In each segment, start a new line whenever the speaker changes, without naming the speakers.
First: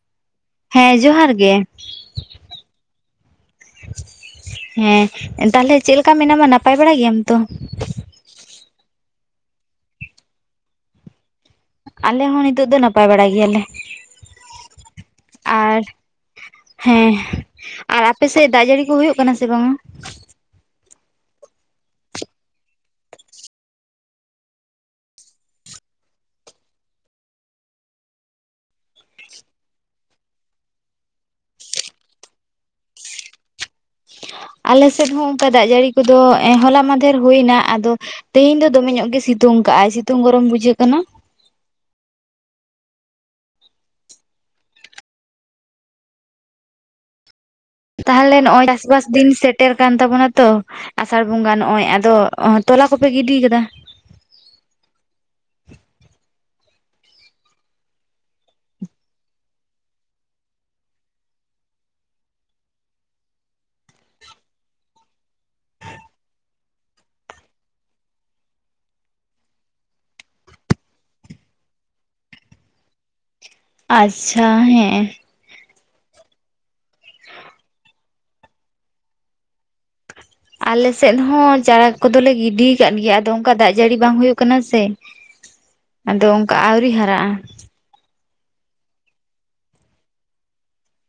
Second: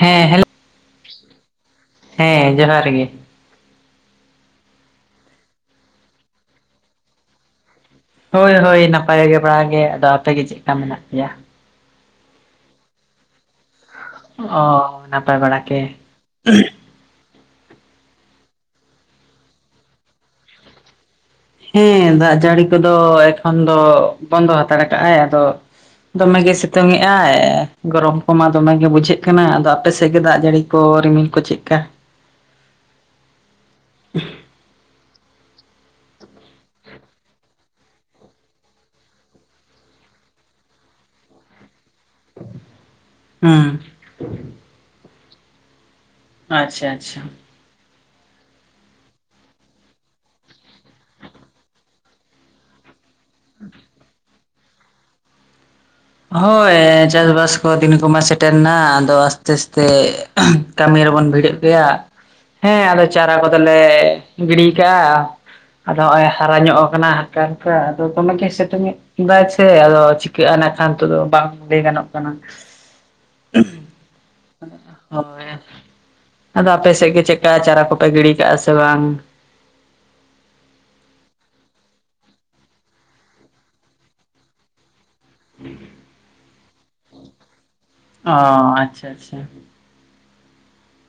ᱦᱮᱸ ᱦᱮᱞᱳ,
ᱦᱮᱸ ᱡᱚᱦᱟᱨ ᱜᱮ,
ᱦᱮᱸ ᱡᱚᱦᱟᱨ ᱜᱮ ᱾
ᱦᱮᱸ ᱛᱟᱦᱚᱞᱮ ᱪᱮᱫ ᱞᱮᱠᱟ ᱢᱮᱱᱟᱢᱟ ᱱᱟᱯᱟᱭ ᱵᱟᱲᱟ ᱜᱮᱭᱟᱢ ᱛᱚ?
ᱦᱳᱭ ᱦᱳᱭ ᱱᱟᱯᱟᱭ ᱵᱟᱲᱟᱜᱮ ᱾ ᱟᱫᱚ ᱟᱯᱮ ᱜᱮ ᱪᱮᱫ ᱠᱟ ᱢᱮᱱᱟᱜ ᱯᱮᱭᱟ?
ᱟᱞᱮ ᱦᱚᱸ ᱱᱤᱛᱳᱜ ᱫᱚ ᱱᱟᱯᱟᱭ ᱵᱟᱲᱟ ᱜᱮᱭᱟᱞᱮ ᱾
ᱚ ᱱᱟᱯᱟᱭ
ᱟᱨ
ᱵᱟᱲᱟᱜᱮ ᱾
ᱦᱮᱸ ᱟᱨ ᱟᱯᱮ ᱥᱮᱫ ᱫᱟᱜ ᱡᱟᱹᱲᱤ ᱠᱚ ᱦᱩᱭᱩᱜ ᱠᱟᱱᱟ ᱥᱮ ᱵᱟᱝᱟ?
ᱦᱮᱸ ᱫᱟᱜ ᱡᱟᱹᱲᱤ ᱠᱚᱫᱚ ᱮᱠᱷᱚᱱ ᱫᱚ ᱵᱚᱱᱫᱚ ᱦᱟᱛᱟᱲ ᱠᱟᱜ ᱟᱭ ᱟᱫᱚ ᱫᱚᱢᱮ ᱜᱮ ᱥᱤᱛᱩᱝ ᱮ ᱟᱭ ᱜᱚᱨᱚᱢ ᱠᱚᱢᱟ ᱫᱚᱢᱮ ᱜᱮ ᱵᱩᱡᱷᱟᱹᱜ ᱠᱟᱱᱟ, ᱟᱫᱚ ᱟᱯᱮ ᱥᱮᱫ ᱜᱮ ᱫᱟᱜ ᱡᱟᱹᱲᱤ ᱠᱚ ᱨᱤᱢᱤᱞ ᱠᱚ ᱪᱮᱫ ᱞᱮᱠᱟ?
ᱟᱞᱮ ᱥᱮᱫ ᱦᱚᱸ ᱚᱱᱠᱟ ᱫᱟᱜ ᱡᱟᱹᱲᱤ ᱠᱚᱫᱚ ᱮᱸ ᱦᱚᱞᱟ ᱢᱟᱫᱫᱷᱮᱨ ᱦᱩᱭ ᱮᱱᱟ ᱟᱫᱚ ᱛᱮᱦᱮᱧ ᱫᱚ ᱫᱚᱢᱮ ᱧᱚᱜ ᱜᱮ ᱥᱤᱛᱩᱝ ᱠᱟᱜᱼᱟᱭ ᱥᱤᱛᱩᱝ ᱜᱚᱨᱚᱢ ᱵᱩᱡᱷᱟᱹᱜ ᱠᱟᱱᱟ ᱾
ᱦᱩᱸ ᱾ ᱟᱪᱪᱷᱟ, ᱟᱪᱪᱷᱟ ᱾
ᱛᱟᱦᱚᱞᱮ ᱱᱚᱜᱼᱚᱭ ᱪᱟᱥ ᱵᱟᱥ ᱫᱤᱱ ᱥᱮᱴᱮᱨ ᱠᱟᱱ ᱛᱟᱵᱚᱱᱟ ᱛᱚ ᱟᱥᱟᱲ ᱵᱚᱸᱜᱟ ᱱᱚᱜᱼᱚᱭ ᱟᱫᱚ [unintelligible] ᱛᱚᱞᱟ ᱠᱚᱯᱮ ᱜᱤᱰᱤ ᱠᱟᱫᱟ?
ᱦᱳᱭ ᱪᱟᱥᱵᱟᱥ ᱠᱚ ᱫᱤᱱ ᱠᱚᱢᱟ ᱥᱮᱴᱮᱨᱱᱟ ᱾ ᱟᱫᱚ ᱟᱥᱛᱮ ᱟᱥᱛᱮ ᱠᱟᱹᱢᱤ ᱨᱮᱵᱚᱱ ᱵᱷᱤᱲᱟᱹᱜ ᱜᱮᱭᱟ ᱾ ᱦᱮᱸ ᱟᱫᱚ ᱪᱟᱨᱟ ᱠᱚᱫᱚᱞᱮ ᱜᱤᱲᱤ ᱠᱟᱜᱼᱟ ᱾ ᱟᱫᱚ ᱱᱚᱜᱼᱚᱭ ᱦᱟᱨᱟ ᱧᱚᱜ ᱠᱟᱱᱟ ᱦᱟᱞᱠᱟ ᱦᱟᱞᱠᱟ ᱟᱫᱚ ᱫᱚᱢᱮ ᱜᱮᱭ ᱥᱤᱛᱩᱝ ᱮᱫ ᱫᱟᱭ ᱥᱮ ᱟᱫᱚ ᱪᱤᱠᱟᱹᱜᱼᱟ ᱱᱟᱜᱼᱠᱷᱟᱱ ᱱᱤᱛᱚᱜ ᱫᱚ ᱵᱟᱝ ᱞᱟᱹᱭ ᱜᱟᱱᱚᱜ ᱠᱟᱱᱟ
ᱟᱪᱪᱷᱟ
᱾
ᱦᱮᱸ
[unintelligible] ᱟᱫᱚ ᱟᱯᱮ ᱥᱮᱫ ᱜᱮ ᱪᱮᱫᱠᱟ ᱪᱟᱨᱟ ᱠᱚᱯᱮ ᱜᱤᱲᱤ ᱠᱟᱜᱼᱟ, ᱥᱮ ᱵᱟᱝ?
ᱟᱞᱮ ᱥᱮᱫ ᱦᱚᱸ ᱪᱟᱨᱟ ᱠᱚᱫᱚᱞᱮ ᱜᱤᱰᱤ ᱠᱟᱫ ᱜᱮᱭᱟ ᱾ ᱟᱫᱚ ᱚᱱᱠᱟ ᱫᱟᱜ ᱡᱟᱹᱲᱤ ᱵᱟᱝ ᱦᱩᱭᱩᱜ ᱠᱟᱱᱟ ᱥᱮ, ᱟᱫᱚ ᱚᱱᱠᱟ ᱟᱣᱨᱤ ᱦᱟᱨᱟᱜᱼᱟ ᱾
ᱚ ᱟᱪᱪᱷᱟ, ᱟᱪᱪᱷᱟ ᱾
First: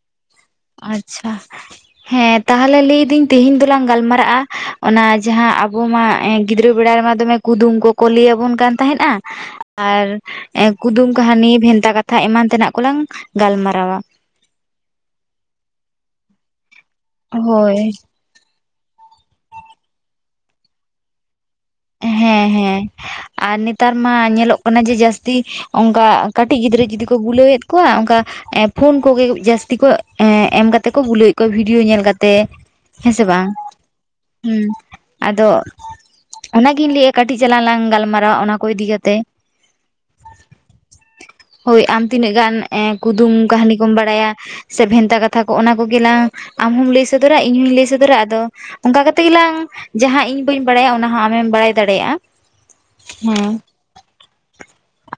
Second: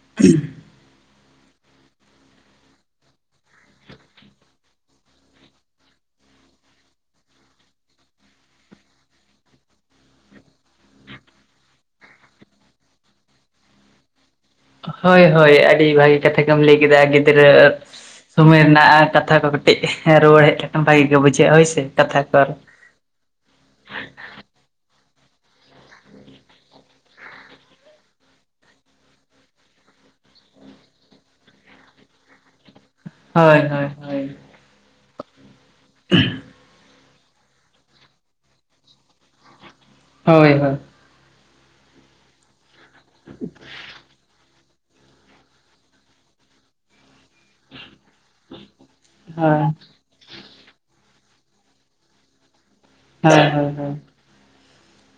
[unintelligible]
ᱟᱪᱪᱷᱟ ᱾ ᱦᱮᱸ ᱛᱟᱦᱚᱞᱮ ᱞᱟᱹᱭ ᱫᱟᱹᱧ ᱛᱮᱦᱮᱧ ᱫᱚᱞᱟᱝ ᱜᱟᱞᱢᱟᱨᱟᱜᱼᱟ, ᱚᱱᱟ ᱡᱟᱦᱟᱸ ᱟᱵᱚ ᱢᱟ ᱜᱤᱫᱽᱨᱟᱹ ᱵᱮᱲᱟ ᱨᱮᱢᱟ ᱫᱚᱢᱮ ᱠᱩᱫᱩᱢ ᱠᱚᱠᱚ ᱞᱟᱹᱭ ᱟᱵᱚᱱ ᱠᱟᱱ ᱛᱟᱦᱮᱸᱫ ᱟ ᱾ ᱟᱨ ᱠᱩᱫᱩᱢ ᱠᱟᱹᱦᱱᱤ ᱵᱷᱮᱱᱛᱟ ᱠᱟᱛᱷᱟ ᱮᱢᱟᱱ ᱛᱮᱱᱟᱜ ᱠᱚᱞᱟᱝ ᱜᱟᱞᱢᱟᱨᱟᱣᱟ ᱾
ᱦᱳᱭ ᱦᱳᱭ ᱟᱹᱰᱤ ᱵᱷᱟᱹᱜᱤ ᱠᱟᱛᱷᱟ ᱜᱮᱢ ᱞᱟᱹᱭ ᱠᱮᱫᱟ ᱜᱤᱫᱽᱨᱟᱹ
ᱦᱳᱭ
ᱥᱚᱢᱚᱭ ᱨᱮᱱᱟᱜ ᱠᱟᱛᱷᱟ ᱠᱚ ᱠᱟᱹᱴᱤᱡ ᱨᱩᱣᱟᱹᱲ ᱦᱮᱡ ᱞᱮᱠᱷᱟᱱ ᱵᱷᱟᱜᱤ ᱜᱮ ᱵᱩᱡᱷᱟᱹᱜᱼᱟ ᱦᱳᱭ ᱥᱮ ᱠᱟᱛᱷᱟ ᱠᱚ
ᱦᱮᱸ
ᱟᱨ
ᱦᱮᱸ ᱟᱨ ᱱᱮᱛᱟᱨ ᱢᱟ ᱧᱮᱞᱚᱜ ᱠᱟᱱᱟ ᱡᱮ ᱡᱟᱹᱥᱛᱤ ᱚᱱᱠᱟ ᱠᱟᱹᱴᱤᱡ ᱜᱤᱫᱽᱨᱟᱹ ᱡᱩᱫᱤ ᱠᱚ ᱵᱩᱞᱟᱹᱣ ᱮᱫ ᱠᱚᱣᱟ ᱚᱱᱠᱟ ᱯᱷᱳᱱ ᱠᱚᱜᱮ ᱡᱟᱹᱥᱛᱤ ᱠᱚ ᱮᱢ ᱠᱟᱛᱮᱜ ᱠᱚ ᱵᱩᱞᱟᱹᱣᱮᱫ ᱠᱚᱣᱟ ᱵᱷᱤᱰᱭᱳ ᱧᱮᱞ ᱠᱟᱛᱮ ᱦᱮᱸᱥᱮ ᱵᱟᱝ, ᱦᱩᱸ ᱟᱫᱚ
[unintelligible]
ᱚᱱᱟᱜᱤᱧ ᱞᱟᱹᱭᱮᱜ-ᱟ ᱠᱟᱹᱴᱤᱡ ᱪᱟᱞᱟᱝ ᱞᱟᱝ ᱜᱟᱞᱢᱟᱨᱟᱣᱟ ᱚᱱᱟ ᱠᱚ ᱤᱫᱤ ᱠᱟᱛᱮ
ᱦᱳᱭ ᱦᱳᱭ ᱾
ᱦᱳᱭ ᱟᱢ ᱛᱤᱱᱟᱹᱜ ᱜᱟᱱ ᱠᱩᱫᱩᱢ ᱠᱟᱹᱦᱱᱤ ᱠᱚᱢ ᱵᱟᱲᱟᱭᱟ ᱥᱮ ᱵᱷᱮᱱᱛᱟ ᱠᱟᱛᱷᱟ ᱠᱚ ᱚᱱᱟ ᱠᱚᱜᱮ ᱞᱟᱝ ᱟᱢ ᱦᱚᱢ ᱞᱟᱹᱭ ᱥᱚ ᱫᱚᱨᱟ ᱤᱧ ᱦᱚᱸᱧ ᱞᱟᱹᱭ ᱥᱚᱫᱚᱨᱟ ᱟᱫᱚ ᱚᱱᱠᱟ ᱠᱟᱛᱮ ᱜᱮᱞᱟᱝ ᱡᱟᱦᱟᱸ ᱤᱧ ᱵᱟᱹᱧ ᱵᱟᱲᱟᱭᱟ ᱚᱱᱟ ᱟᱢᱮᱢ ᱵᱟᱲᱟᱭ ᱫᱟᱲᱮᱭᱟᱜᱼᱟ ᱾
ᱦᱮᱸ ᱦᱚᱭ ᱦᱚᱭ ᱾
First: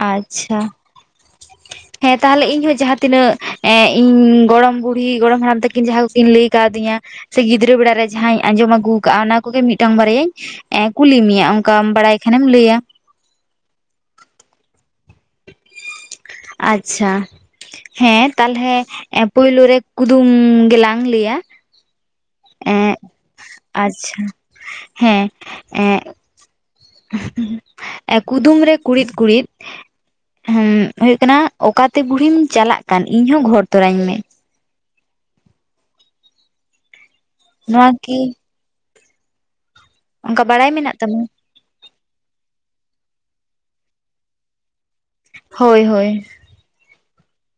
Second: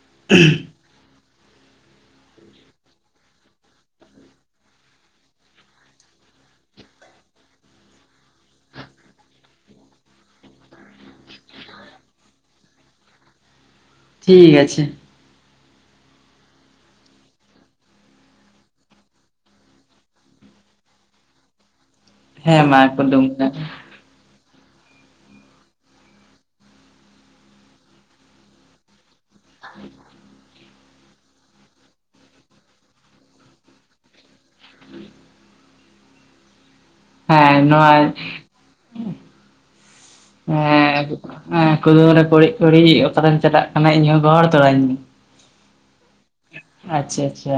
ᱟᱪᱪᱷᱟ ᱦᱮᱸ ᱛᱟᱦᱚᱞᱮ ᱤᱧ ᱦᱚᱸ ᱡᱟᱦᱟᱸ ᱛᱤᱱᱟᱹᱜ ᱤᱧ ᱜᱚᱲᱚᱢ ᱵᱩᱲᱦᱤ ᱜᱚᱲᱚᱢ ᱦᱟᱲᱟᱢ ᱛᱟᱠᱤᱱ ᱡᱟᱦᱟᱸ ᱠᱚᱠᱤᱱ ᱞᱟᱹᱭ ᱠᱟᱣᱫᱤᱧᱟ ᱥᱮ ᱜᱤᱫᱽᱨᱟᱹ ᱵᱮᱲᱟ ᱨᱮ ᱡᱟᱦᱟᱸᱧ ᱟᱸᱡᱚᱢ ᱟᱹᱜᱩ ᱠᱟᱜ ᱟ ᱚᱱᱟ ᱠᱚᱜᱮ ᱢᱤᱫᱴᱟᱝ ᱵᱟᱨᱭᱟᱧ ᱠᱩᱞᱤ ᱢᱮᱭᱟ ᱚᱱᱠᱟᱢ ᱵᱟᱲᱟᱭ ᱠᱷᱟᱱᱮᱢ ᱞᱟᱹᱭᱟ
ᱴᱷᱤᱠ ᱟᱪᱷᱮ
ᱟᱪᱪᱷᱟ ᱦᱮᱸ ᱛᱟᱞᱦᱮ ᱯᱩᱭᱞᱩ ᱨᱮ ᱠᱩᱫᱩᱢ ᱜᱮᱞᱟᱝ ᱞᱟᱹᱭᱟ
ᱦᱮᱸ ᱢᱟ ᱠᱩᱫᱩᱢ ᱠᱟ
ᱪᱷᱟ ᱦᱮᱸ ᱮᱸᱜ ᱠᱩᱫᱩᱢ ᱨᱮ ᱠᱩᱲᱤᱫ ᱠᱩᱲᱤᱫ
[inaudible]
ᱦᱮᱸ ᱦᱳᱭᱳᱜ ᱠᱟᱱᱟ ᱚᱠᱟᱛᱮ ᱵᱩᱲᱦᱤᱢ ᱪᱟᱞᱟᱜ ᱠᱟᱱ ᱤᱧ ᱦᱚᱸ ᱜᱷᱚᱦᱚᱨ ᱛᱚᱨᱟᱧ ᱢᱮ
[inaudible] ᱦᱮᱸ ᱱᱚᱣᱟ
ᱚᱱᱠᱟ
ᱮ
ᱵᱟᱲᱟᱭ ᱢᱮᱱᱟᱜ
ᱸᱫ
ᱛᱟᱢᱟ
ᱠᱩᱫᱩᱢᱨᱮ ᱠᱚᱲᱤᱜ ᱠᱩᱲᱤ ᱚᱠᱟᱛᱮᱢ ᱪᱟᱞᱟᱜ ᱠᱟᱱᱟ ᱤᱧᱦᱚᱸ ᱜᱚᱲ ᱛᱚᱨᱟᱧ ᱢᱮ
ᱦᱳᱭ ᱦᱳᱭ
ᱟᱪᱪᱷᱟ ᱟᱪᱪᱷᱟ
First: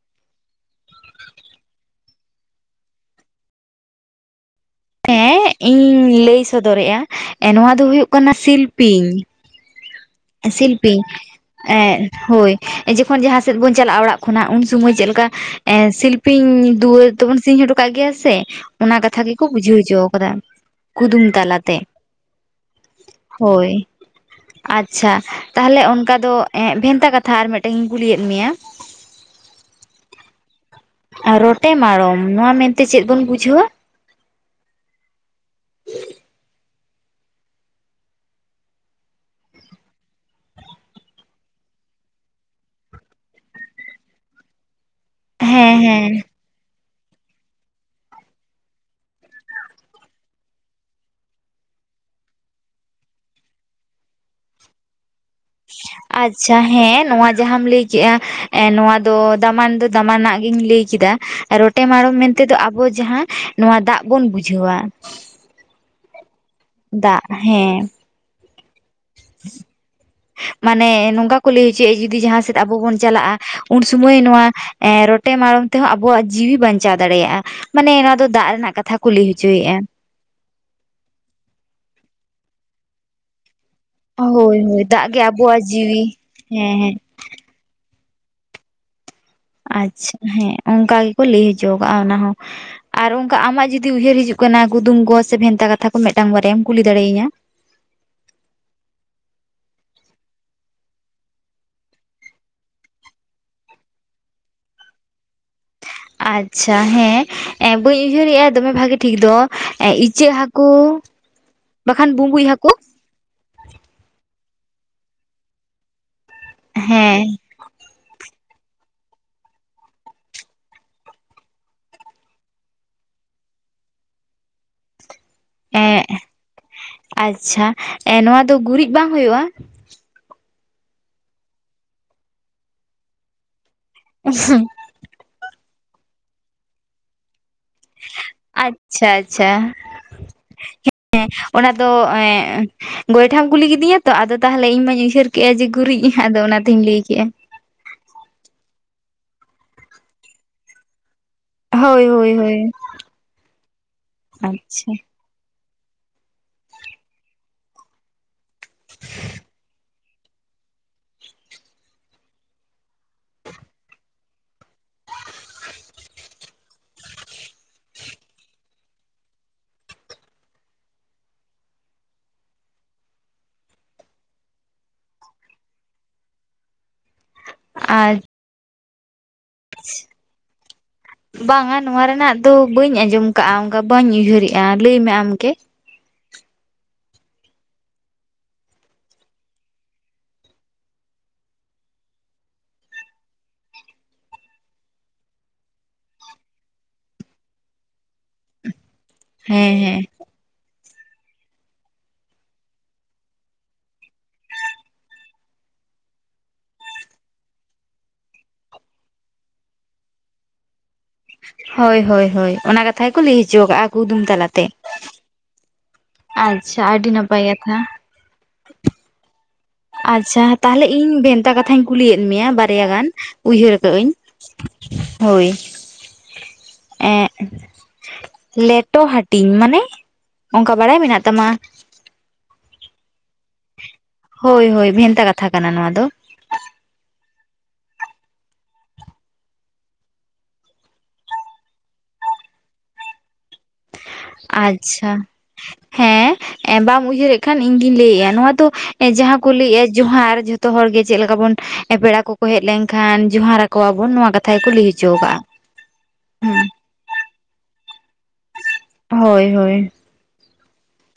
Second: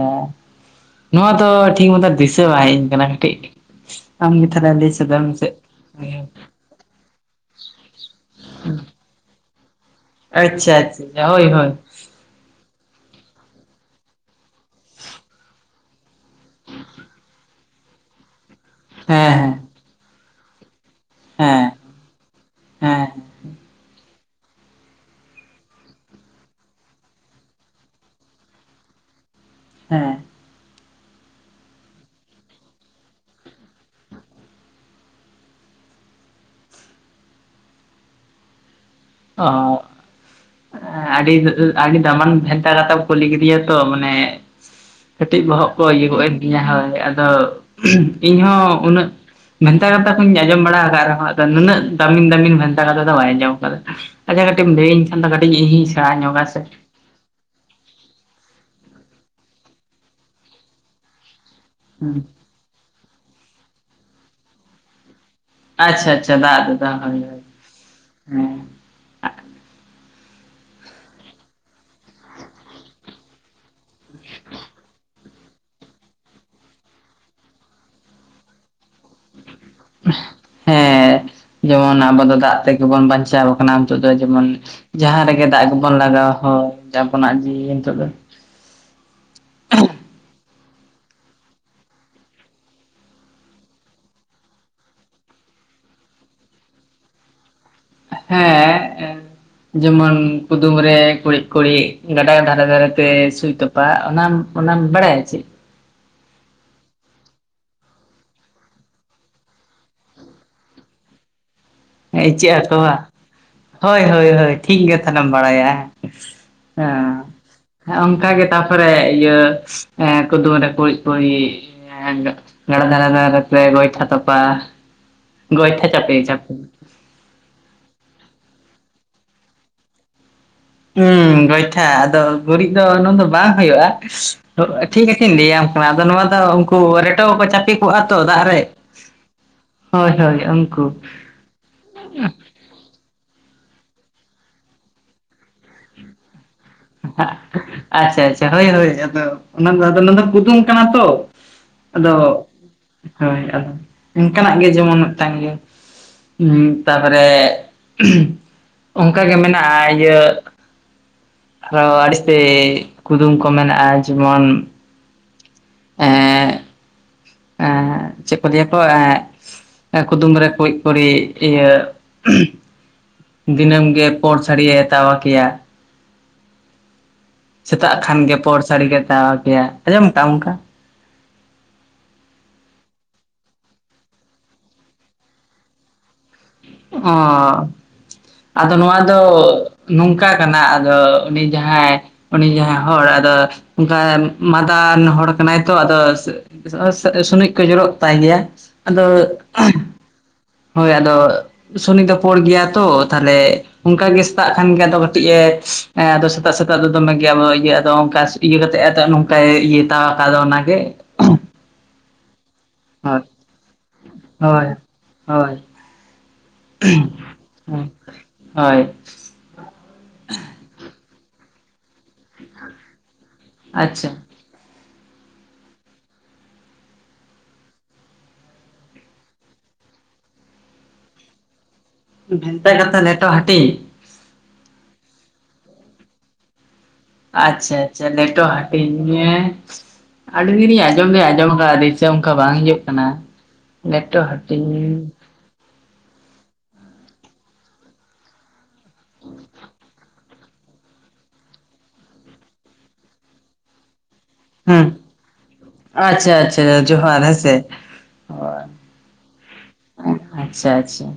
ᱱᱚᱣᱟ ᱫᱚ ᱴᱷᱤᱠ ᱢᱚᱛᱚ ᱫᱤᱥᱟᱹ ᱵᱟᱝ ᱦᱮᱡ ᱟᱹᱧ ᱠᱟᱱᱟ ᱠᱟᱹᱴᱤᱡ ᱟᱢ ᱜᱮ ᱛᱟᱦᱞᱮ ᱞᱟᱹᱭ ᱥᱚᱫᱚᱨ
ᱦᱮᱸ
ᱢᱮᱥᱮ
ᱤᱧ ᱞᱟᱹᱭ ᱥᱚᱫᱚᱨᱮᱜ-ᱟ ᱱᱚᱣᱟ ᱫᱚ ᱦᱩᱭᱩᱜ ᱠᱟᱱᱟ ᱥᱤᱞᱯᱤᱧ
ᱟᱪᱪᱷᱟ
ᱥᱤᱞᱯᱧᱮ
ᱟᱪᱪᱷᱟ ᱦᱳᱭ ᱦᱳᱭ
ᱮᱸᱫ ᱦᱚᱭ ᱡᱚᱠᱷᱚᱱ ᱡᱟᱦᱟᱸ ᱥᱮᱫ ᱵᱚᱱ ᱪᱟᱞᱟᱜᱼᱟ ᱚᱲᱟᱜ ᱠᱷᱚᱱᱟᱜ ᱩᱱ ᱥᱚᱢᱚᱭ ᱪᱮᱫᱞᱮᱠᱟ ᱮ ᱥᱤᱞᱯᱤᱧ ᱫᱩᱣᱟᱹᱨ ᱛᱚᱵᱚᱱ ᱥᱤᱧ ᱦᱚᱴᱚ ᱠᱟᱜ ᱜᱮᱭᱟ ᱥᱮ ᱚᱱᱟ
ᱦᱮᱸ
ᱠᱟᱛᱷᱟ ᱜᱮᱠᱚ
ᱦᱮᱸ
ᱵᱩᱡᱷᱟᱹᱣ ᱦᱚᱪᱚ ᱠᱟᱫᱟ ᱠᱩᱫᱩᱢ ᱛᱟᱞᱟ
ᱦᱮᱸ
ᱛᱮ
ᱦᱮᱸ
ᱦᱳᱭ ᱪᱷᱟ ᱛᱟᱦᱞᱮ ᱚᱱᱠᱟ ᱫᱚ ᱵᱷᱮᱱᱛᱟ ᱠᱟᱛᱷᱟ ᱟᱨ ᱢᱮᱜᱴᱮᱝ ᱤᱧ ᱠᱩᱞᱤᱭᱮᱫ ᱢᱮᱭᱟ
ᱦᱮᱸ
ᱟᱨ ᱨᱚᱴᱮ ᱢᱟᱲᱚᱢ ᱱᱚᱣᱟ ᱢᱮᱱᱛᱮ ᱪᱮᱫ ᱵᱚᱱ ᱵᱩᱡᱷᱟᱹᱣᱟ
[unintelligible] ᱟᱹᱰᱤ [unintelligible] ᱟᱹᱰᱤ ᱫᱟᱢᱟᱱ ᱵᱷᱮᱱᱛᱟ ᱠᱟᱛᱷᱟᱢ ᱠᱩᱞᱤ ᱠᱤᱫᱤᱧᱟ ᱛᱚ ᱢᱟᱱᱮ ᱠᱟᱹᱴᱤᱡ ᱵᱚᱦᱚᱜ
ᱦᱮᱸ
ᱠᱚ
ᱦᱮᱸ
ᱤᱭᱟᱹᱜᱚᱜ ᱮᱱ ᱛᱤᱧᱟᱹ ᱦᱳᱭ ᱟᱫᱚ ᱤᱧᱦᱚᱸ ᱩᱱᱟᱹᱜ ᱵᱷᱮᱱᱛᱟ ᱠᱟᱛᱷᱟ ᱠᱚᱧ ᱟᱸᱡᱚᱢ ᱵᱟᱲᱟ ᱟᱠᱟᱫ ᱨᱮᱦᱚᱸ ᱟᱫᱚ ᱱᱩᱱᱟᱹᱜ ᱫᱟᱢᱤᱱ ᱫᱟᱢᱤᱱ ᱵᱷᱮᱱᱛᱟ ᱠᱟᱛᱷᱟ ᱫᱚ ᱵᱟᱭ ᱟᱸᱡᱚᱢ ᱟᱠᱟᱫᱟ ᱟᱪᱟ ᱠᱟᱹᱴᱤᱡ ᱮᱢ ᱞᱟᱹᱭᱟᱧ [unintelligible]
ᱟᱪᱪᱷᱟ ᱦᱮᱸ ᱱᱚᱣᱟ ᱡᱟᱦᱟᱸᱢ ᱞᱟᱹᱭ ᱠᱮᱜ - ᱟ ᱱᱚᱣᱟ ᱫᱚ ᱫᱟᱢᱟᱱ ᱫᱚ ᱫᱟᱢᱟᱱᱟᱜ ᱜᱤᱧ ᱞᱟᱹᱭ ᱠᱮᱫᱟ ᱴᱮ ᱢᱟᱲᱚᱢ
ᱦᱩᱸ
ᱢᱮᱱᱛᱮᱫᱚ ᱟᱵᱚ ᱡᱟᱦᱟᱸ ᱱᱚᱣᱟ ᱫᱟᱜ ᱵᱚᱱ ᱵᱩᱡᱷᱟᱹᱣᱟ
ᱟᱪᱪᱷᱟ ᱟᱪᱪᱷᱟ ᱫᱟᱜ ᱫᱟᱫᱟ ᱦᱳᱭ
ᱫᱟᱜ
ᱦᱳᱭ
ᱦᱮᱸ
ᱦᱮᱸ
ᱢᱟᱱᱮ ᱱᱚᱝᱠᱟ ᱠᱚ ᱞᱟᱹᱭ ᱦᱚᱪᱚᱭᱮᱜ ᱡᱩᱫᱤ ᱡᱟᱦᱟᱸ ᱥᱮᱫ ᱟᱵᱚ ᱵᱚᱱ ᱪᱟᱞᱟᱜ-ᱟ ᱩᱱ ᱥᱩᱢᱚᱭ ᱱᱚᱣᱟ ᱮ ᱨᱚᱴ ᱴᱮ ᱢᱟᱲᱚᱢ ᱛᱮᱦᱚᱸ ᱟᱵᱚᱣᱟᱜ ᱡᱤᱣᱤ ᱵᱟᱧᱪᱟᱣ ᱫᱟᱲᱮᱭᱟᱜᱼᱟ ᱢᱟᱱᱮ ᱱᱚᱣᱟ ᱫᱚ ᱫᱟᱜ ᱨᱮᱱᱟᱜ ᱠᱟᱛᱷᱟ ᱠᱚ ᱞᱟᱹᱭ ᱦᱚᱪᱚᱭᱮᱜ-ᱟ
ᱦᱮᱸ ᱡᱮᱢᱚᱱ ᱟᱵᱚ ᱫᱚ ᱫᱟᱜ ᱛᱮᱜᱮ ᱵᱚᱱ ᱵᱟᱧᱪᱟᱣ ᱠᱟᱱᱟ ᱱᱤᱛᱚᱜ ᱫᱚ ᱡᱮᱢᱚᱱ
ᱦᱳᱭ ᱦᱳᱭ ᱫᱟᱜ ᱜᱮ
ᱡᱟᱦᱟᱸ ᱨᱮᱜᱮ
ᱟᱵᱚᱣᱟᱜ
ᱫᱟᱜ ᱜᱮᱵᱚᱱ
ᱡᱤᱣᱤ
ᱞᱟᱜᱟᱣ ᱦᱚᱲ
ᱦᱮᱸ ᱦᱮᱸ
ᱟᱵᱚᱱᱟᱜ ᱡᱤᱣᱤ ᱱᱤᱛᱚᱜ ᱫᱚ
ᱟᱪᱪᱷᱟ ᱦᱮᱸ ᱚᱱᱠᱟ ᱜᱮᱠᱚ ᱞᱟᱹᱭ ᱦᱚᱪᱚ ᱠᱟᱜᱼᱟ ᱚᱱᱟ ᱦᱚᱸ ᱟᱨ ᱚᱱᱠᱟ ᱟᱢᱟᱜ ᱡᱩᱫᱤ ᱩᱭᱦᱟᱹᱨ ᱦᱤᱡᱩᱜ ᱠᱟᱱᱟ ᱠᱩᱫᱩᱢ ᱠᱚ ᱥᱮ ᱵᱷᱮᱱᱛᱟ ᱠᱟᱛᱷᱟ ᱠᱚ ᱢᱮᱫᱴᱟᱝ ᱵᱟᱨᱭᱟᱢ ᱠᱩᱞᱤ ᱫᱟᱲᱮᱭᱟᱹᱧᱟ
ᱦᱮᱸ ᱡᱮᱢᱚᱱ ᱠᱩᱫᱩᱢ ᱨᱮ ᱠᱩᱲᱤᱫ ᱠᱩᱲᱤᱫ ᱜᱟᱰᱟ ᱫᱷᱟᱨᱮ ᱫᱷᱟᱨᱮ ᱛᱮ ᱥᱩᱭ ᱛᱚᱯᱟ ᱵᱟ ᱚᱱᱟᱢ ᱚᱱᱟᱢ ᱵᱟᱲᱟᱭᱟ ᱪᱮ
ᱟᱪᱪᱷᱟ ᱦᱮᱸ ᱮ ᱵᱟᱹᱧ ᱩᱭᱦᱟᱹᱨᱮᱜ-ᱟ ᱫᱚᱢᱮ ᱵᱷᱟᱹᱜᱮ ᱴᱷᱤᱠ ᱫᱚ ᱤᱪᱟᱹᱜ ᱦᱟᱹᱠᱩ ᱵᱟᱠᱷᱟᱱ
ᱮ
ᱵᱩᱸᱵᱩᱡ
ᱤᱪᱟᱹᱜ ᱦᱟᱹᱠᱩ ᱵᱟ ᱦᱳᱭ ᱦᱳᱭ ᱴᱷᱤᱠ ᱜᱮ ᱛᱟᱦᱞᱮᱢ ᱵᱟᱲᱟᱭᱟ
ᱦᱮᱸ
ᱦᱮᱸ ᱚᱱᱠᱟ ᱜᱮ ᱛᱟᱨᱯᱚᱨᱮ ᱤᱭᱟᱹ ᱠᱩᱫᱩᱢ ᱨᱮ ᱠᱩᱲᱤᱫ ᱠᱩᱲᱤᱫ ᱮ ᱜᱟᱰᱟ ᱫᱷᱟᱨᱮ ᱫᱷᱟᱨᱮ ᱛᱮ ᱜᱚᱭᱴᱷᱟ ᱛᱚᱯᱟ ᱜᱚᱭᱴᱷᱟ
ᱮᱸ
ᱪᱟᱯᱮ ᱡᱟᱦᱟ
ᱟᱪᱪᱷᱟ ᱱᱚᱣᱟ ᱫᱚ ᱜᱩᱨᱤᱡ ᱵᱟᱝ ᱦᱩᱭᱩᱜᱼᱟ
ᱩᱸ ᱜᱚᱭᱴᱷᱟ ᱟᱫᱚ ᱜᱩᱨᱤᱡ ᱫᱚ ᱚᱱᱟ ᱫᱚ ᱵᱟᱝ ᱦᱩᱭᱩᱜᱼᱟ ᱴᱷᱤᱠ ᱟᱪᱷᱮᱧ ᱞᱟᱹᱭᱟ ᱟᱫᱚ ᱱᱚᱣᱟ ᱫᱚ ᱩᱱᱠᱩ ᱨᱮᱴᱚ ᱠᱚ ᱪᱟᱯᱮ ᱠᱚᱜᱼᱟ ᱛᱚ ᱫᱟᱜ ᱨᱮ
ᱟᱪᱪᱷᱟ ᱟᱪᱪᱷᱟ
ᱦᱳᱭ ᱦᱳᱭ ᱩᱱᱠᱩ
ᱦᱮᱸ ᱚᱱᱟ ᱫᱚ ᱜᱚᱭᱴᱷᱟᱟᱢ ᱠᱩᱞᱤ ᱠᱤᱫᱤᱧᱟ ᱛᱚ ᱟᱫᱚ ᱛᱟᱦᱚᱞᱮ ᱤᱧ ᱢᱟᱧ ᱩᱭᱦᱟᱹᱨ ᱠᱮᱫ-ᱟ ᱡᱮ ᱜᱩᱨᱤᱡ ᱟᱫᱚ ᱚᱱᱟᱛᱤᱧ ᱞᱟᱹᱭ ᱠᱮᱫ-ᱟ
ᱟᱪᱪᱷᱟ ᱟᱪᱪᱷᱟ ᱦᱳᱭ ᱦᱳᱭ ᱟᱫᱚ ᱱᱚᱣᱟ ᱫᱚ ᱠᱩᱫᱩᱢ ᱠᱟᱱᱟ ᱛᱚ
ᱦᱳᱭ
ᱟᱫᱚ
ᱦᱳᱭ ᱦᱳᱭ
ᱦᱳᱭ ᱚᱱᱠᱟᱱᱟᱜ ᱜᱮ
ᱟᱪᱪᱷᱟ
ᱡᱮᱢᱚᱱ ᱢᱤᱫᱴᱟᱝ ᱜᱮ ᱩ ᱛᱟᱯᱚᱨᱮ ᱚᱱᱠᱟᱜᱮ ᱢᱮᱱᱟᱜᱼᱟ ᱤᱭᱟᱹ ᱟᱨᱚ ᱟ. ᱰᱤᱩᱥᱛᱟ. ᱭ ᱠᱩᱫᱩᱢ ᱠᱚ ᱢᱮᱱᱟᱜᱼᱟ ᱡᱮᱢᱚᱱ
[inaudible]
ᱮᱜ ᱪᱮᱫ ᱠᱚ ᱞᱟᱹᱭ-ᱟ ᱛᱚ ᱮᱜ ᱠᱩᱫᱩᱢ ᱨᱮ ᱠᱩᱲᱤᱜᱠᱩᱲᱤᱜ ᱤᱭᱟᱹ ᱫᱤᱱᱟᱹᱢ ᱜᱮ ᱯᱳᱲ ᱥᱟᱹᱲᱤᱭᱮ ᱛᱟᱣᱟ ᱜᱮᱭᱟ ᱥᱮᱛᱟᱜ
ᱟᱨ
ᱠᱷᱟᱱ ᱜᱮ ᱯᱳᱲ ᱥᱟᱹᱲᱤ ᱠᱚ ᱛᱟᱣᱟ ᱜᱮᱭᱟ ᱟᱸᱡᱚᱢ ᱠᱟᱫᱟᱢ ᱚᱱᱠᱟ
ᱵᱟᱝᱟ ᱱᱚᱣᱟ ᱨᱮᱱᱟᱜ ᱫᱚ ᱵᱟᱹᱧ ᱟᱸᱡᱚᱢ ᱠᱟᱜᱼᱟ ᱚᱱᱠᱟ ᱵᱟᱹᱧ ᱩᱭᱦᱟᱹᱨᱮᱜᱼᱟ ᱞᱟᱹᱭ ᱢᱮ ᱟᱢᱜᱮ
ᱚᱻ ᱟᱫᱚ ᱱᱚᱣᱟ ᱫᱚ ᱱᱚᱝᱠᱟ ᱠᱟᱱᱟ ᱟᱫᱚ ᱩᱱᱤ ᱡᱟᱦᱟᱸᱭ ᱩᱱᱤ ᱡᱟᱦᱟᱸᱭ ᱦᱚᱲ ᱟᱫᱚ ᱢᱟᱸᱫᱟ ᱟᱱ ᱦᱚᱲ ᱠᱟᱱᱟᱭ ᱛᱚ ᱟᱫᱚ ᱥᱟ. ᱜ ᱥᱩᱱᱩᱡ ᱠᱚ ᱡᱚᱨᱚᱜ ᱛᱟᱭ ᱜᱮᱭᱟ ᱟᱫᱚ
ᱦᱮᱸ ᱦᱮᱸ
ᱦᱳᱭ ᱟᱫᱚ ᱥᱩᱱᱤᱡ ᱫᱚ ᱯᱳᱲ ᱜᱮᱭᱟ ᱛᱚ ᱛᱟᱦᱞᱮ ᱚᱱᱠᱟᱜ ᱜᱮ ᱥᱮᱛᱟᱜ ᱠᱷᱟᱱ ᱜᱮ‌ ᱟᱫᱚ ᱠᱟᱹᱴᱤᱡ ᱮ ᱟᱫᱚ ᱥᱮᱛᱟᱜ ᱥᱮᱛᱟᱜ ᱫᱚ ᱫᱚᱢᱮ ᱜᱮ ᱤᱭᱟᱹ ᱟᱫᱚ ᱚᱱᱠᱟ ᱤᱭᱟᱹ ᱠᱟᱛᱮᱜ ᱟᱛᱮ ᱱᱚᱝᱠᱟᱭ ᱤᱭᱟᱹ ᱛᱟᱣᱟᱠ ᱟ ᱟᱫᱚ ᱚᱱᱟ ᱜᱮ
ᱦᱳᱭ ᱦᱳᱭ ᱦᱳᱭ ᱚᱱᱟ ᱠᱟᱛᱷᱟ ᱜᱮᱠᱚ
ᱦᱳᱭ
ᱞᱟᱹᱭ ᱦᱚᱪᱚ ᱠᱟᱜᱼᱟ ᱠᱩᱫᱩᱢ ᱛᱟᱞᱟᱛᱮ
ᱦᱳᱭ
ᱟᱨ
ᱩᱦ ᱦᱳᱭ
ᱟᱪᱪᱷᱟ ᱛᱟᱦᱚᱞᱮ ᱤᱧ ᱵᱷᱮᱱᱛᱟ ᱠᱟᱛᱷᱟᱧ ᱠᱩᱞᱤᱭᱮᱫ ᱢᱮᱭᱟ ᱵᱟᱨᱭᱟ ᱜᱟᱱ ᱩᱭᱦᱟᱹᱨ ᱠᱟᱜ
ᱟᱪᱪᱷᱟ
ᱟᱹᱧ ᱦᱳᱭ ᱮᱸᱜ ᱞᱮᱴᱚ ᱦᱟᱹᱴᱤᱧ ᱢᱟᱱᱮ ᱚᱱᱠᱟ ᱵᱟᱲᱟᱭ ᱢᱮᱱᱟᱜ ᱛᱟᱢᱟ
ᱵᱷᱮᱱᱛᱟᱟ ᱠᱟᱛᱷᱟ ᱞᱮᱴᱚ ᱦᱟᱹᱴᱤᱧ
ᱦᱳᱭ ᱦᱳᱭ ᱵᱷᱮᱱᱛᱟ ᱠᱟᱛᱷᱟ ᱠᱟᱱᱟ ᱱᱚᱣᱟ ᱫᱚ
ᱟᱪᱪᱷᱟ ᱟᱪᱪᱷᱟ ᱞᱮᱴᱚ ᱦᱟᱸᱴᱤᱧ ᱟᱹᱞᱤᱧ ᱫᱚᱞᱤᱧ ᱟᱸᱡᱚᱢ ᱫᱚ ᱟᱸᱡᱚᱢ ᱠᱟᱜ ᱟ ᱫᱤᱥᱟᱹ ᱚᱱᱠᱟ ᱵᱟᱝ ᱦᱤᱡᱩᱜ ᱠᱟᱱᱟ ᱱᱮᱴᱣᱟᱨᱠ ᱦᱟᱹᱴᱤᱧ
ᱟᱪᱪᱷᱟ ᱦᱮᱸ ᱮ ᱵᱟᱢ ᱩᱭᱦᱟᱹᱨᱮᱜ ᱠᱷᱟᱱ ᱤᱧ ᱜᱤᱧ ᱞᱟᱹᱭᱮᱫᱼᱟ ᱱᱚᱣᱟ ᱫᱚ ᱡᱟᱦᱟᱸ ᱠᱚ ᱞᱟᱹᱭᱮᱫᱼᱟ ᱡᱚᱦᱟᱨ ᱡᱷᱚ ᱡᱚᱛᱚ ᱦᱚᱲ ᱜᱮ ᱪᱮᱫ ᱞᱮᱠᱟ ᱵᱚᱱ ᱯᱮᱲᱟ ᱠᱚᱠᱚ ᱦᱮᱡ ᱞᱮᱱᱠᱷᱟᱱ ᱡᱚᱦᱟᱨ ᱟᱠᱚᱣᱟᱵᱚᱱ ᱱᱚᱣᱟ ᱠᱟᱛ
ᱦᱩᱸ ᱟᱪᱪᱷᱟ ᱟᱪᱪᱷᱟ
ᱦᱮᱸ
ᱡᱚᱦᱟᱨ ᱦᱮ ᱥᱮ
ᱦᱳᱭ ᱦᱳᱭ
ᱟᱪᱪᱷᱟ ᱟᱪᱪᱷᱟ ᱩᱦ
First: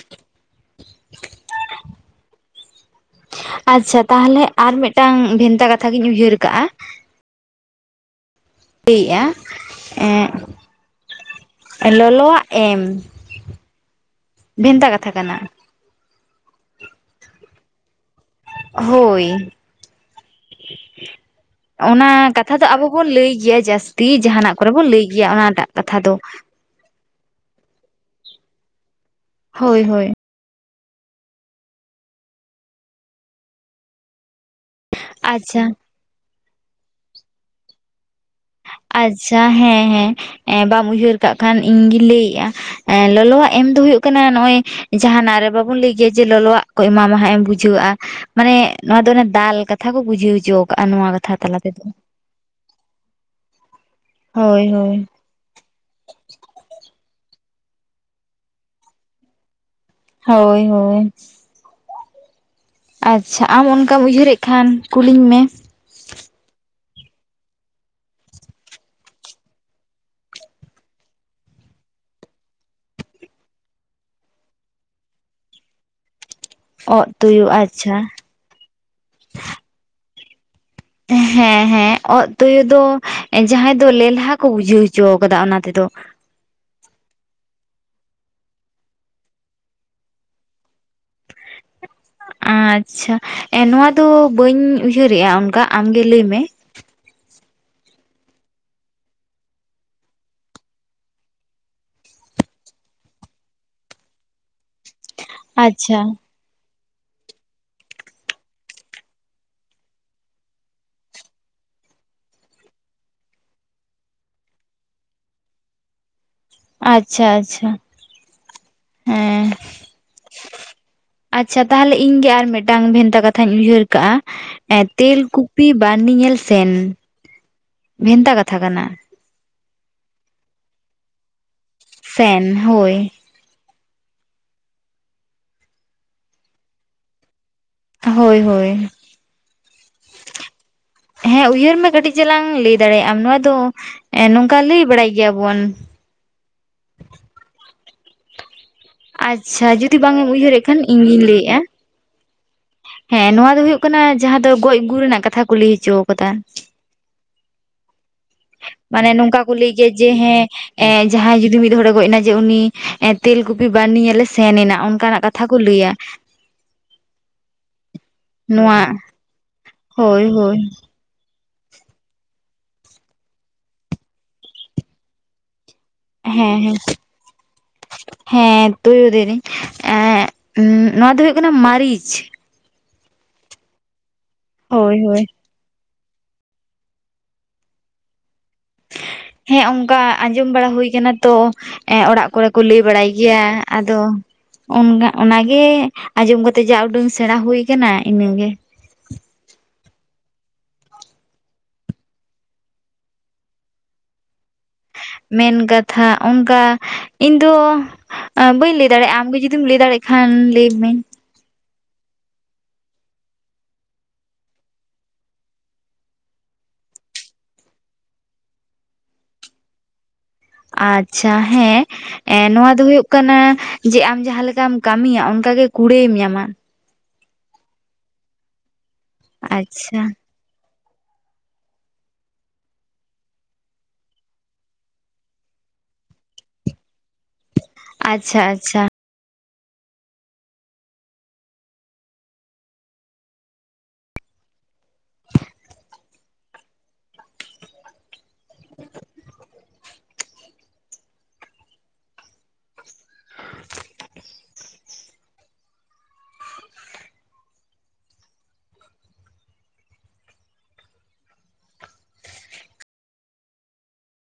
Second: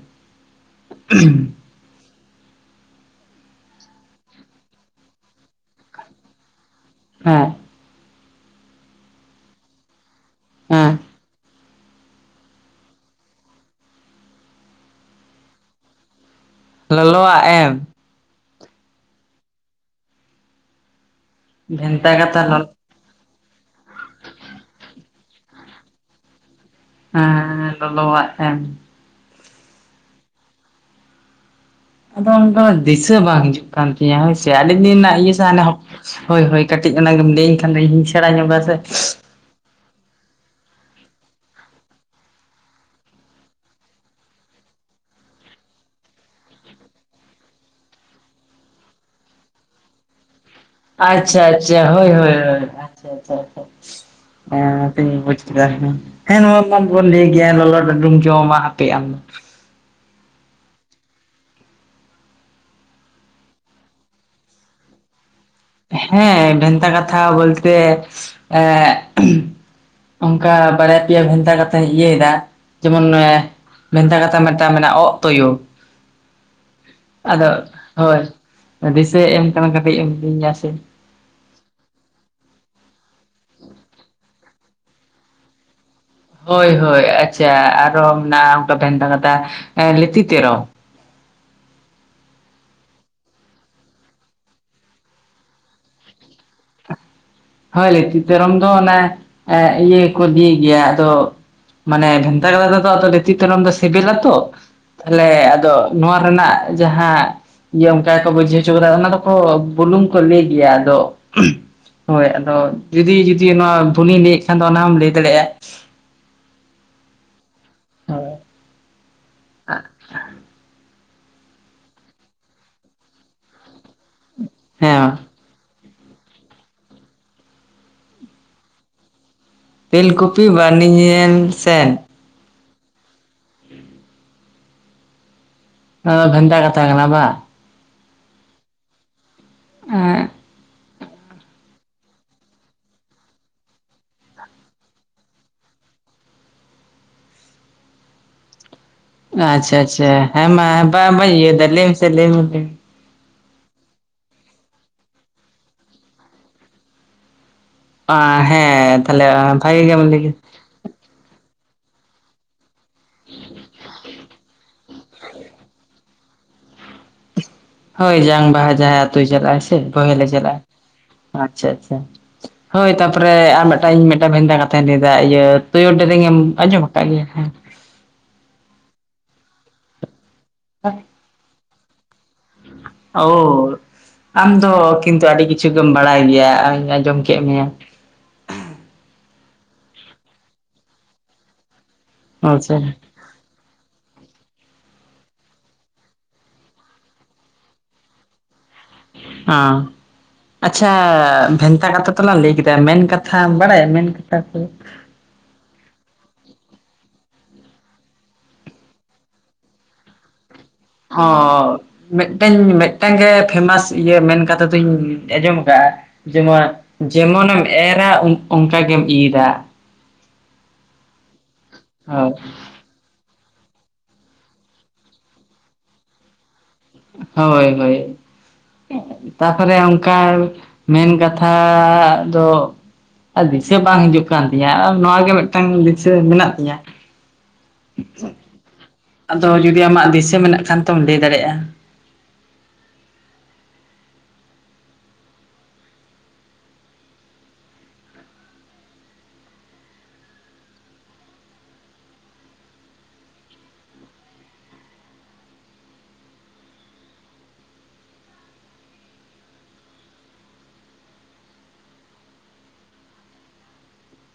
ᱟᱪᱪᱷᱟ ᱛᱟᱦᱚᱞᱮ ᱟᱨ ᱢᱤᱫᱴᱟᱝ ᱵᱷᱮᱱᱛᱟ ᱠᱟᱛᱷᱟᱟᱜᱤᱧ ᱩᱭᱦᱟᱹᱨ ᱠᱟᱜᱼᱟ
ᱦᱚᱸ
ᱞᱟᱹᱭᱮᱜᱼᱟ ᱮᱜ
ᱦᱮᱸ
ᱞᱚᱞᱚᱣᱟᱜ ᱮᱢ ᱵᱷᱮᱱᱛᱟ ᱠᱟᱛᱷᱟ ᱠᱟᱱᱟ
ᱞᱚᱞᱚᱣᱟᱜ ᱮᱢ
ᱦᱳᱭ ᱚᱱᱟ
ᱵᱷᱮᱱᱛᱟ
ᱠᱟᱛᱷᱟ
ᱞᱚ
ᱫᱚ ᱟᱵᱚ ᱵᱚᱱ ᱞᱟᱹᱭ ᱜᱮᱭᱟ ᱡᱟᱹᱥᱛᱤ ᱡᱟᱦᱟᱱᱟᱜ ᱠᱚᱨᱮ ᱵᱚᱱ ᱞᱟᱹᱭ ᱜᱮᱭᱟ ᱚᱱᱟᱴᱟᱜ ᱠᱟᱛᱷᱟ ᱫᱚ
ᱦᱮᱸ ᱞᱚᱞᱚᱣᱟᱜ ᱮᱢ
ᱦᱳᱭ ᱦᱳᱭ
ᱟᱫᱚ ᱚᱱᱟ ᱫᱚ ᱫᱤᱥᱟᱹ ᱵᱟᱝ ᱦᱤᱡᱩᱜ ᱠᱟᱱ ᱛᱤᱧᱟᱹ ᱦᱳᱭ ᱥᱮ ᱟᱹᱰᱤ ᱫᱤᱱ ᱨᱮᱱᱟᱜ
ᱟᱪᱪᱷᱟ
ᱤᱭᱟᱹ ᱦᱳᱭ ᱦᱳᱭ ᱠᱟᱹᱴᱤᱡ ᱚᱱᱟ ᱜᱮᱢ ᱞᱟᱹᱭᱟᱹᱧ ᱠᱷᱟᱱ ᱫᱚ ᱤᱧ ᱦᱚ ᱥᱮᱬᱟ ᱧᱚᱜᱟ ᱥᱮ
ᱟᱪᱪᱷᱟ ᱦᱮᱸ ᱦᱮᱸ ᱵᱟᱢ ᱩᱭᱦᱟᱹᱨ ᱠᱟᱜ ᱠᱷᱟᱱ ᱤᱧᱜᱤᱧ ᱞᱟᱹᱭᱮᱜᱼᱟ ᱮ ᱞᱚᱞᱚᱣᱟᱜ ᱮᱢ ᱫᱚ ᱦᱩᱭᱩᱜ ᱠᱟᱱᱟ ᱱᱚᱜᱼᱚᱭ ᱡᱟᱦᱟᱱᱟᱜ ᱨᱮ ᱵᱟᱵᱚᱱ ᱞᱟᱹᱭ ᱜᱮᱭᱟ ᱡᱮ ᱞᱚᱞᱚᱣᱟᱜ ᱠᱚ ᱮᱢᱟᱢᱟ ᱦᱟᱸᱜ ᱮᱢ ᱵᱩᱡᱷᱟᱹᱣᱼᱟ ᱢᱟᱱᱮ ᱱᱚᱣᱟ ᱫᱚ ᱚᱱᱮ ᱫᱟᱞ ᱠᱟᱛᱷᱟ ᱠᱚ ᱵᱩᱡᱷᱟᱹᱣ ᱦᱚᱪᱚ ᱠᱟᱜᱼᱟ ᱱᱚᱣᱟ ᱠᱟᱛᱷᱟ
ᱟᱪᱪᱷᱟ
ᱛᱟᱞᱟ
ᱟᱪᱪᱷᱟ
ᱛᱮᱫᱚ
ᱦᱳᱭ ᱦᱳᱭ ᱟᱪᱪᱷᱟ ᱟᱪᱪᱷᱟ
ᱦᱳᱭ ᱦᱳᱭ
ᱚᱱᱟᱧ [unintelligible] ᱦᱮᱸ ᱱᱚᱣᱟ ᱢᱟᱵᱚᱱ ᱞᱟᱹᱭ ᱜᱮᱭᱟ ᱞᱚᱞᱚ ᱰᱟᱰᱩᱢ ᱡᱚᱢᱟ ᱦᱟᱯᱮ ᱟᱢ ᱫᱚ
ᱦᱳᱭ ᱦᱳᱭ ᱟᱪᱪᱷᱟ ᱟᱢ ᱚᱱᱠᱟᱢ ᱩᱭᱦᱟᱹᱨᱮᱫ ᱠᱷᱟᱱ ᱠᱩᱞᱤᱧ ᱢᱮ᱾
ᱦᱮᱸ ᱵᱷᱮᱱᱛᱟ ᱠᱟᱛᱷᱟ ᱵᱚᱞᱛᱮ [unintelligible] ᱚᱱᱠᱟ ᱵᱟᱨᱭᱟ ᱯᱮᱭᱟ ᱵᱷᱮᱱᱛᱟ ᱠᱟᱛᱷᱟᱧ ᱤᱭᱟᱹᱭᱮᱫᱟ ᱡᱮᱢᱚᱱ [unintelligible] ᱵᱷᱮᱱᱛᱟ ᱠᱟᱛᱷᱟ ᱢᱤᱫᱴᱟᱝ ᱢᱮᱱᱟᱜ-ᱟ ᱚᱸᱜ ᱛᱩᱭᱩ᱾
ᱚᱸᱜ ᱛᱩᱭᱩ ᱟᱪᱪᱷᱟ
ᱫᱤᱥᱟᱹᱭ ᱮᱢ ᱠᱟᱱᱟ ᱠᱟᱹᱴᱤᱡ ᱮᱢ ᱤᱫᱤᱧᱟ ᱥᱮ
ᱦᱮᱸ ᱦᱮᱸ ᱚᱸᱜ ᱛᱩᱭᱩ ᱫᱚ ᱡᱟᱦᱟᱸ ᱛᱮᱫᱚ ᱞᱮᱞᱦᱟ ᱠᱚ ᱵᱩᱡᱷᱟᱹᱣ ᱦᱚᱪᱚ ᱟᱠᱟᱫᱟ ᱚᱱᱟ ᱛᱮᱫᱚ᱾
ᱦᱳᱭ ᱦᱳᱭ ᱟᱪᱪᱷᱟ ᱟᱨᱦᱚᱸ ᱢᱮᱱᱟᱜᱼᱟ, ᱚᱱᱠᱟ ᱵᱷᱮᱱᱛᱟ ᱠᱟᱛᱷᱟ 'ᱞᱤᱛᱤ ᱛᱮᱨᱚ'᱾
[inaudible] ᱟᱪᱪᱷᱟ, ᱮᱸ ᱱᱚᱣᱟ ᱫᱚ ᱵᱟᱹᱧ ᱩᱭᱦᱟᱹᱨᱮᱜᱼᱟ ᱚᱱᱠᱟ ᱟᱢᱜᱮ ᱞᱟᱹᱭ ᱢᱮ᱾
ᱦᱳᱭ ᱞᱤᱛᱤ ᱛᱮᱨᱚᱢ ᱫᱚ ᱚᱱᱟ ᱤᱭᱟᱹ ᱠᱚ ᱤᱫᱤᱭ ᱜᱮᱭᱟ᱾ ᱟᱫᱚ ᱢᱟᱱᱮ ᱵᱷᱮᱱᱛᱟ ᱠᱟᱛᱷᱟ ᱛᱮᱫᱚ ᱞᱤᱛᱤ ᱛᱮᱨᱚᱢ ᱫᱚ ᱥᱤᱵᱤᱞᱟ ᱛᱚ, ᱛᱟᱦᱞᱮ ᱟᱫᱚ
ᱟᱪᱪᱷᱟ
ᱱᱚᱣᱟ ᱨᱮᱱᱟᱜ ᱡᱟᱦᱟᱸ ᱤᱭᱟᱹ ᱚᱱᱠᱟ ᱜᱮᱠᱚ ᱵᱩᱡᱷᱟᱹᱣ ᱦᱚᱪᱚ ᱠᱟᱫᱟ, ᱚᱱᱟ ᱫᱚᱠᱚ ᱵᱩᱞᱩᱝ ᱠᱚ ᱞᱟᱹᱭ ᱜᱮᱭᱟ᱾ ᱟᱫᱚ ᱦᱳᱭ ᱟᱫᱚ ᱡᱩᱫᱤ ᱡᱩᱫᱤ ᱱᱚᱣᱟ ᱵᱷᱩᱞᱤᱧ ᱞᱟᱹᱭᱮᱫ ᱠᱷᱟᱱ ᱫᱚ, ᱚᱱᱟ ᱦᱚᱢ ᱞᱟᱹᱭ ᱫᱟᱲᱮᱭᱟᱜᱼᱟ᱾
ᱟᱪᱪᱷᱟ ᱟᱪᱪᱷᱟ ᱦᱮᱸ
[unintelligible]
ᱟᱪᱪᱷᱟ ᱛᱟᱦᱚᱞᱮ ᱤᱧ ᱜᱮ ᱟᱨ ᱢᱤᱫᱴᱟᱝ ᱵᱷᱮᱱᱛᱟ ᱠᱟᱛᱷᱟᱧ ᱩᱭᱦᱟᱹᱨ ᱠᱟᱜᱼᱟ᱾ ᱮ
ᱦᱮᱸ ᱢᱟ
ᱛᱮᱞ [inaudible] ᱯᱤ ᱵᱟᱨᱱᱤ ᱧᱮᱞ ᱥᱮᱱ ᱵᱷᱮᱱᱛᱟ ᱠᱟᱛᱷᱟ ᱠᱟᱱᱟ᱾
ᱛᱮᱞ ᱠᱩᱯᱤ ᱵᱟᱨᱱᱤ ᱧᱮᱱ ᱥᱮᱱ
ᱥᱮᱱ ᱦᱳᱭ
ᱚ ᱵᱷᱮᱱᱛᱟ ᱠᱟᱛᱷᱟ ᱠᱟᱱᱟ ᱵᱟ᱾
ᱦᱳᱭ ᱦᱳᱭ
[unintelligible]
ᱦᱮᱸ ᱩᱭᱦᱟᱹᱨ ᱢᱮ ᱠᱟᱹᱴᱤᱡ ᱪᱟᱞᱟᱝ ᱞᱟᱹᱭ ᱫᱟᱲᱮᱭᱟᱜ ᱟᱢ᱾ ᱱᱚᱣᱟ ᱫᱚ ᱮ ᱱᱚᱝᱠᱟ ᱞᱟᱹᱭ ᱵᱟᱲᱟᱭ ᱜᱮᱭᱟᱵᱚᱱ᱾
ᱟᱪᱪᱷᱟ
ᱡᱩᱫᱤ
ᱟᱪᱪᱷᱟ
ᱵᱟᱝ ᱮᱢ ᱩᱭᱦᱟᱹᱨᱮᱫ
ᱦᱮᱸᱢᱟ
ᱠᱷᱟᱱ ᱤᱧᱜᱤᱧ
ᱵᱟᱢᱵᱟᱹᱧ ᱩᱭᱦᱟᱹᱨ
ᱞᱟᱹᱭᱮᱫᱼᱟ
ᱮᱫᱟ, ᱞᱟᱹᱭ ᱢᱮᱥᱮ ᱞᱟᱹᱭ ᱢᱮᱥᱮ᱾
ᱦᱮᱸ ᱱᱚᱶᱟ ᱫᱚ ᱦᱩᱭᱩᱜ ᱠᱟᱱᱟ ᱡᱟᱦᱟᱸ ᱫᱚ ᱜᱚᱡ ᱜᱩᱨ ᱨᱮᱱᱟᱜ ᱠᱟᱛᱷᱟ, ᱠᱚ ᱞᱟᱹᱭ ᱦᱚᱪᱚ ᱟᱠᱟᱫᱟ᱾
ᱟ ᱦᱮᱸ
ᱢᱟᱱᱮ
ᱛᱟᱦᱞᱮ
ᱱᱚᱝᱠᱟ ᱠᱚ ᱞᱟᱹᱭ
ᱵᱷᱟᱜᱮ
ᱜᱮᱭᱟ᱾ ᱡᱮ
ᱜᱮᱢ ᱠᱮᱫᱟ
ᱦᱮᱸ ᱮ ᱡᱟᱦᱟᱸᱭ ᱡᱩᱫᱤ ᱢᱤᱫ ᱦᱚᱲᱮ ᱜᱚᱡ ᱮᱱᱟ᱾ ᱡᱮ ᱩᱱᱤ ᱛᱮᱞᱠᱩᱯᱤ ᱵᱟᱨᱱᱤ ᱧᱮᱞᱮ ᱥᱮᱱ ᱮᱱᱟ᱾ ᱚᱱᱠᱟᱱᱟᱜ ᱠᱟᱛᱷᱟ ᱠᱚ ᱞᱟᱹᱭᱟ᱾
ᱦᱳᱭ ᱡᱟᱝ ᱵᱟᱦᱟ
ᱱᱚᱣᱟ
ᱟᱛᱳ ᱪᱟᱞᱟᱜ ᱟᱭ ᱥᱮ ᱵᱚᱦᱮᱞ
ᱦᱳᱭ
ᱪᱟᱞᱟᱜᱼᱟ᱾
ᱦᱳᱭ
ᱟᱪᱪᱷᱟ ᱟᱪᱪᱷᱟ ᱦᱳᱭ ᱛᱟᱯᱚᱨᱮ ᱟᱨ ᱢᱤᱫᱴᱟᱝ ᱤᱧ ᱢᱤᱫᱴᱟᱝ ᱵᱷᱮᱱᱫᱟ ᱠᱟᱛᱷᱟᱧ ᱞᱟᱹᱭᱮᱫᱟ᱾ ᱤᱭᱟᱹ ᱛᱩᱭᱩ ᱫᱮᱨᱮᱧᱮᱢ
ᱦᱮᱸ ᱦᱮᱸ
ᱟᱸᱡᱚᱢ ᱟᱠᱟᱫ ᱜᱮᱭᱟ ᱦᱮᱸ?
ᱦᱮᱸ ᱛᱩᱭᱩ ᱫᱮᱨᱮᱧ ᱱᱚᱣᱟ ᱫᱚ ᱦᱩᱭᱩᱜ ᱠᱟᱱᱟ ᱢᱟᱹᱨᱤᱪ᱾
ᱳ ᱟᱢ ᱫᱚ
ᱦᱳᱭ
ᱠᱤᱱᱛᱩ
ᱦᱳᱭ
ᱟᱹᱰᱤ ᱠᱤᱪᱷᱩᱢ, ᱵᱟᱲᱟᱭ ᱜᱮᱭᱟ ᱟᱸᱡᱚᱢ ᱠᱮᱫ ᱢᱮᱭᱟ᱾
ᱦᱮᱸ ᱚᱱᱠᱟ ᱟᱸᱡᱚᱢ ᱵᱟᱲᱟ ᱦᱩᱭ ᱠᱟᱱᱟ ᱛᱚ ᱮ ᱚᱲᱟᱜ ᱠᱚᱨᱮ ᱠᱚ
ᱟᱪᱪᱷᱟ
ᱞᱟᱹᱭ ᱵᱟᱲᱟᱭ ᱜᱮᱭᱟ ᱟᱫᱚ ᱚᱱ ᱚᱱᱟᱜᱮ ᱟᱸᱡᱚᱢ ᱠᱟᱛᱮᱜ ᱡᱟ ᱩᱰᱟᱹᱝ ᱥᱮᱬᱟ ᱦᱩᱭᱩ ᱟᱠᱟᱱᱟ ᱤᱱᱟᱹᱜᱮ᱾
[unintelligible] ᱟᱪᱷᱟ ᱵᱷᱮᱱᱛᱟ ᱠᱟᱛᱷᱟ ᱛᱚᱞᱟᱝ ᱞᱟᱹᱭ ᱠᱮᱫᱟ ᱢᱮᱱ ᱠᱟᱛᱷᱟᱢ ᱵᱟᱲᱟᱭᱟ ᱢᱮᱱ ᱠᱟᱛᱷᱟ ᱠᱚ
ᱢᱮᱱ ᱠᱟᱛᱷᱟ ᱚᱱᱠᱟ ᱤᱧ ᱫᱚ ᱵᱟᱹᱧ ᱞᱟᱹᱭ ᱫᱟᱲᱮᱭᱟᱜᱼᱟ᱾ ᱟᱢᱜᱮ ᱡᱩᱫᱤᱢ ᱞᱟᱹᱭ ᱫᱟᱲᱮᱭᱟᱜ ᱠᱷᱟᱱ ᱞᱟᱹᱭ ᱢᱮ ᱾
ᱦᱚᱸᱻ ᱢᱤᱫᱴᱟᱝ ᱢᱤᱫᱴᱟᱝ ᱜᱮ ᱯᱷᱮᱢᱟᱥ ᱤᱭᱟᱹ ᱢᱮᱱ ᱠᱟᱛᱷᱟ ᱫᱩᱧ ᱟᱸᱡᱚᱢ ᱟᱠᱟᱫᱼᱟ᱾ ᱡᱮᱢᱚᱱ ᱡᱮᱢᱚᱱᱮᱢ ᱮᱨᱟ, ᱚᱱᱠᱟ ᱜᱮᱢ ᱤᱨᱟ᱾
ᱟᱪᱪᱷᱟ ᱦᱮᱸ
ᱦᱳᱭ
ᱮ ᱱᱚᱣᱟ ᱫᱚ ᱦᱩᱭᱩᱜ ᱠᱟᱱᱟ᱾ ᱠᱟᱱᱟ ᱡᱮ ᱟᱢ ᱡᱟᱦᱟᱸ ᱞᱮᱠᱟᱢ ᱠᱟᱹᱢᱤᱭᱟ, ᱚᱱᱠᱟ ᱜᱮ ᱠᱩᱲᱟᱹᱭᱮᱢ ᱧᱟᱢᱟ᱾
ᱦᱳᱭ ᱦᱳᱭ ᱛᱟᱯᱚᱨᱮ
ᱟᱪᱪᱷᱟ
ᱚᱱᱠᱟ ᱢᱮᱱ ᱠᱟᱛᱷᱟ ᱫᱚ ᱫᱤᱥᱟᱹ ᱵᱟᱝ ᱦᱤᱡᱩᱜ ᱠᱟᱱ ᱛᱤᱧᱟᱹ ᱱᱚᱣᱟ ᱜᱮ ᱢᱤᱫᱴᱟᱝ ᱫᱤᱥᱟᱹ ᱢᱮᱱᱟᱜ ᱛᱤᱧᱟᱹ
ᱟᱪᱷᱟ ᱟᱪᱷᱟ ᱾
ᱟᱫᱚ ᱡᱩᱫᱤ ᱟᱢᱟᱜ ᱫᱤᱥᱟᱹ ᱢᱮᱱᱟᱜ ᱠᱷᱟᱱ ᱛᱚᱢ ᱞᱟᱹᱭ ᱫᱟᱲᱮᱭᱟᱜᱼᱟ ᱾
[inaudible]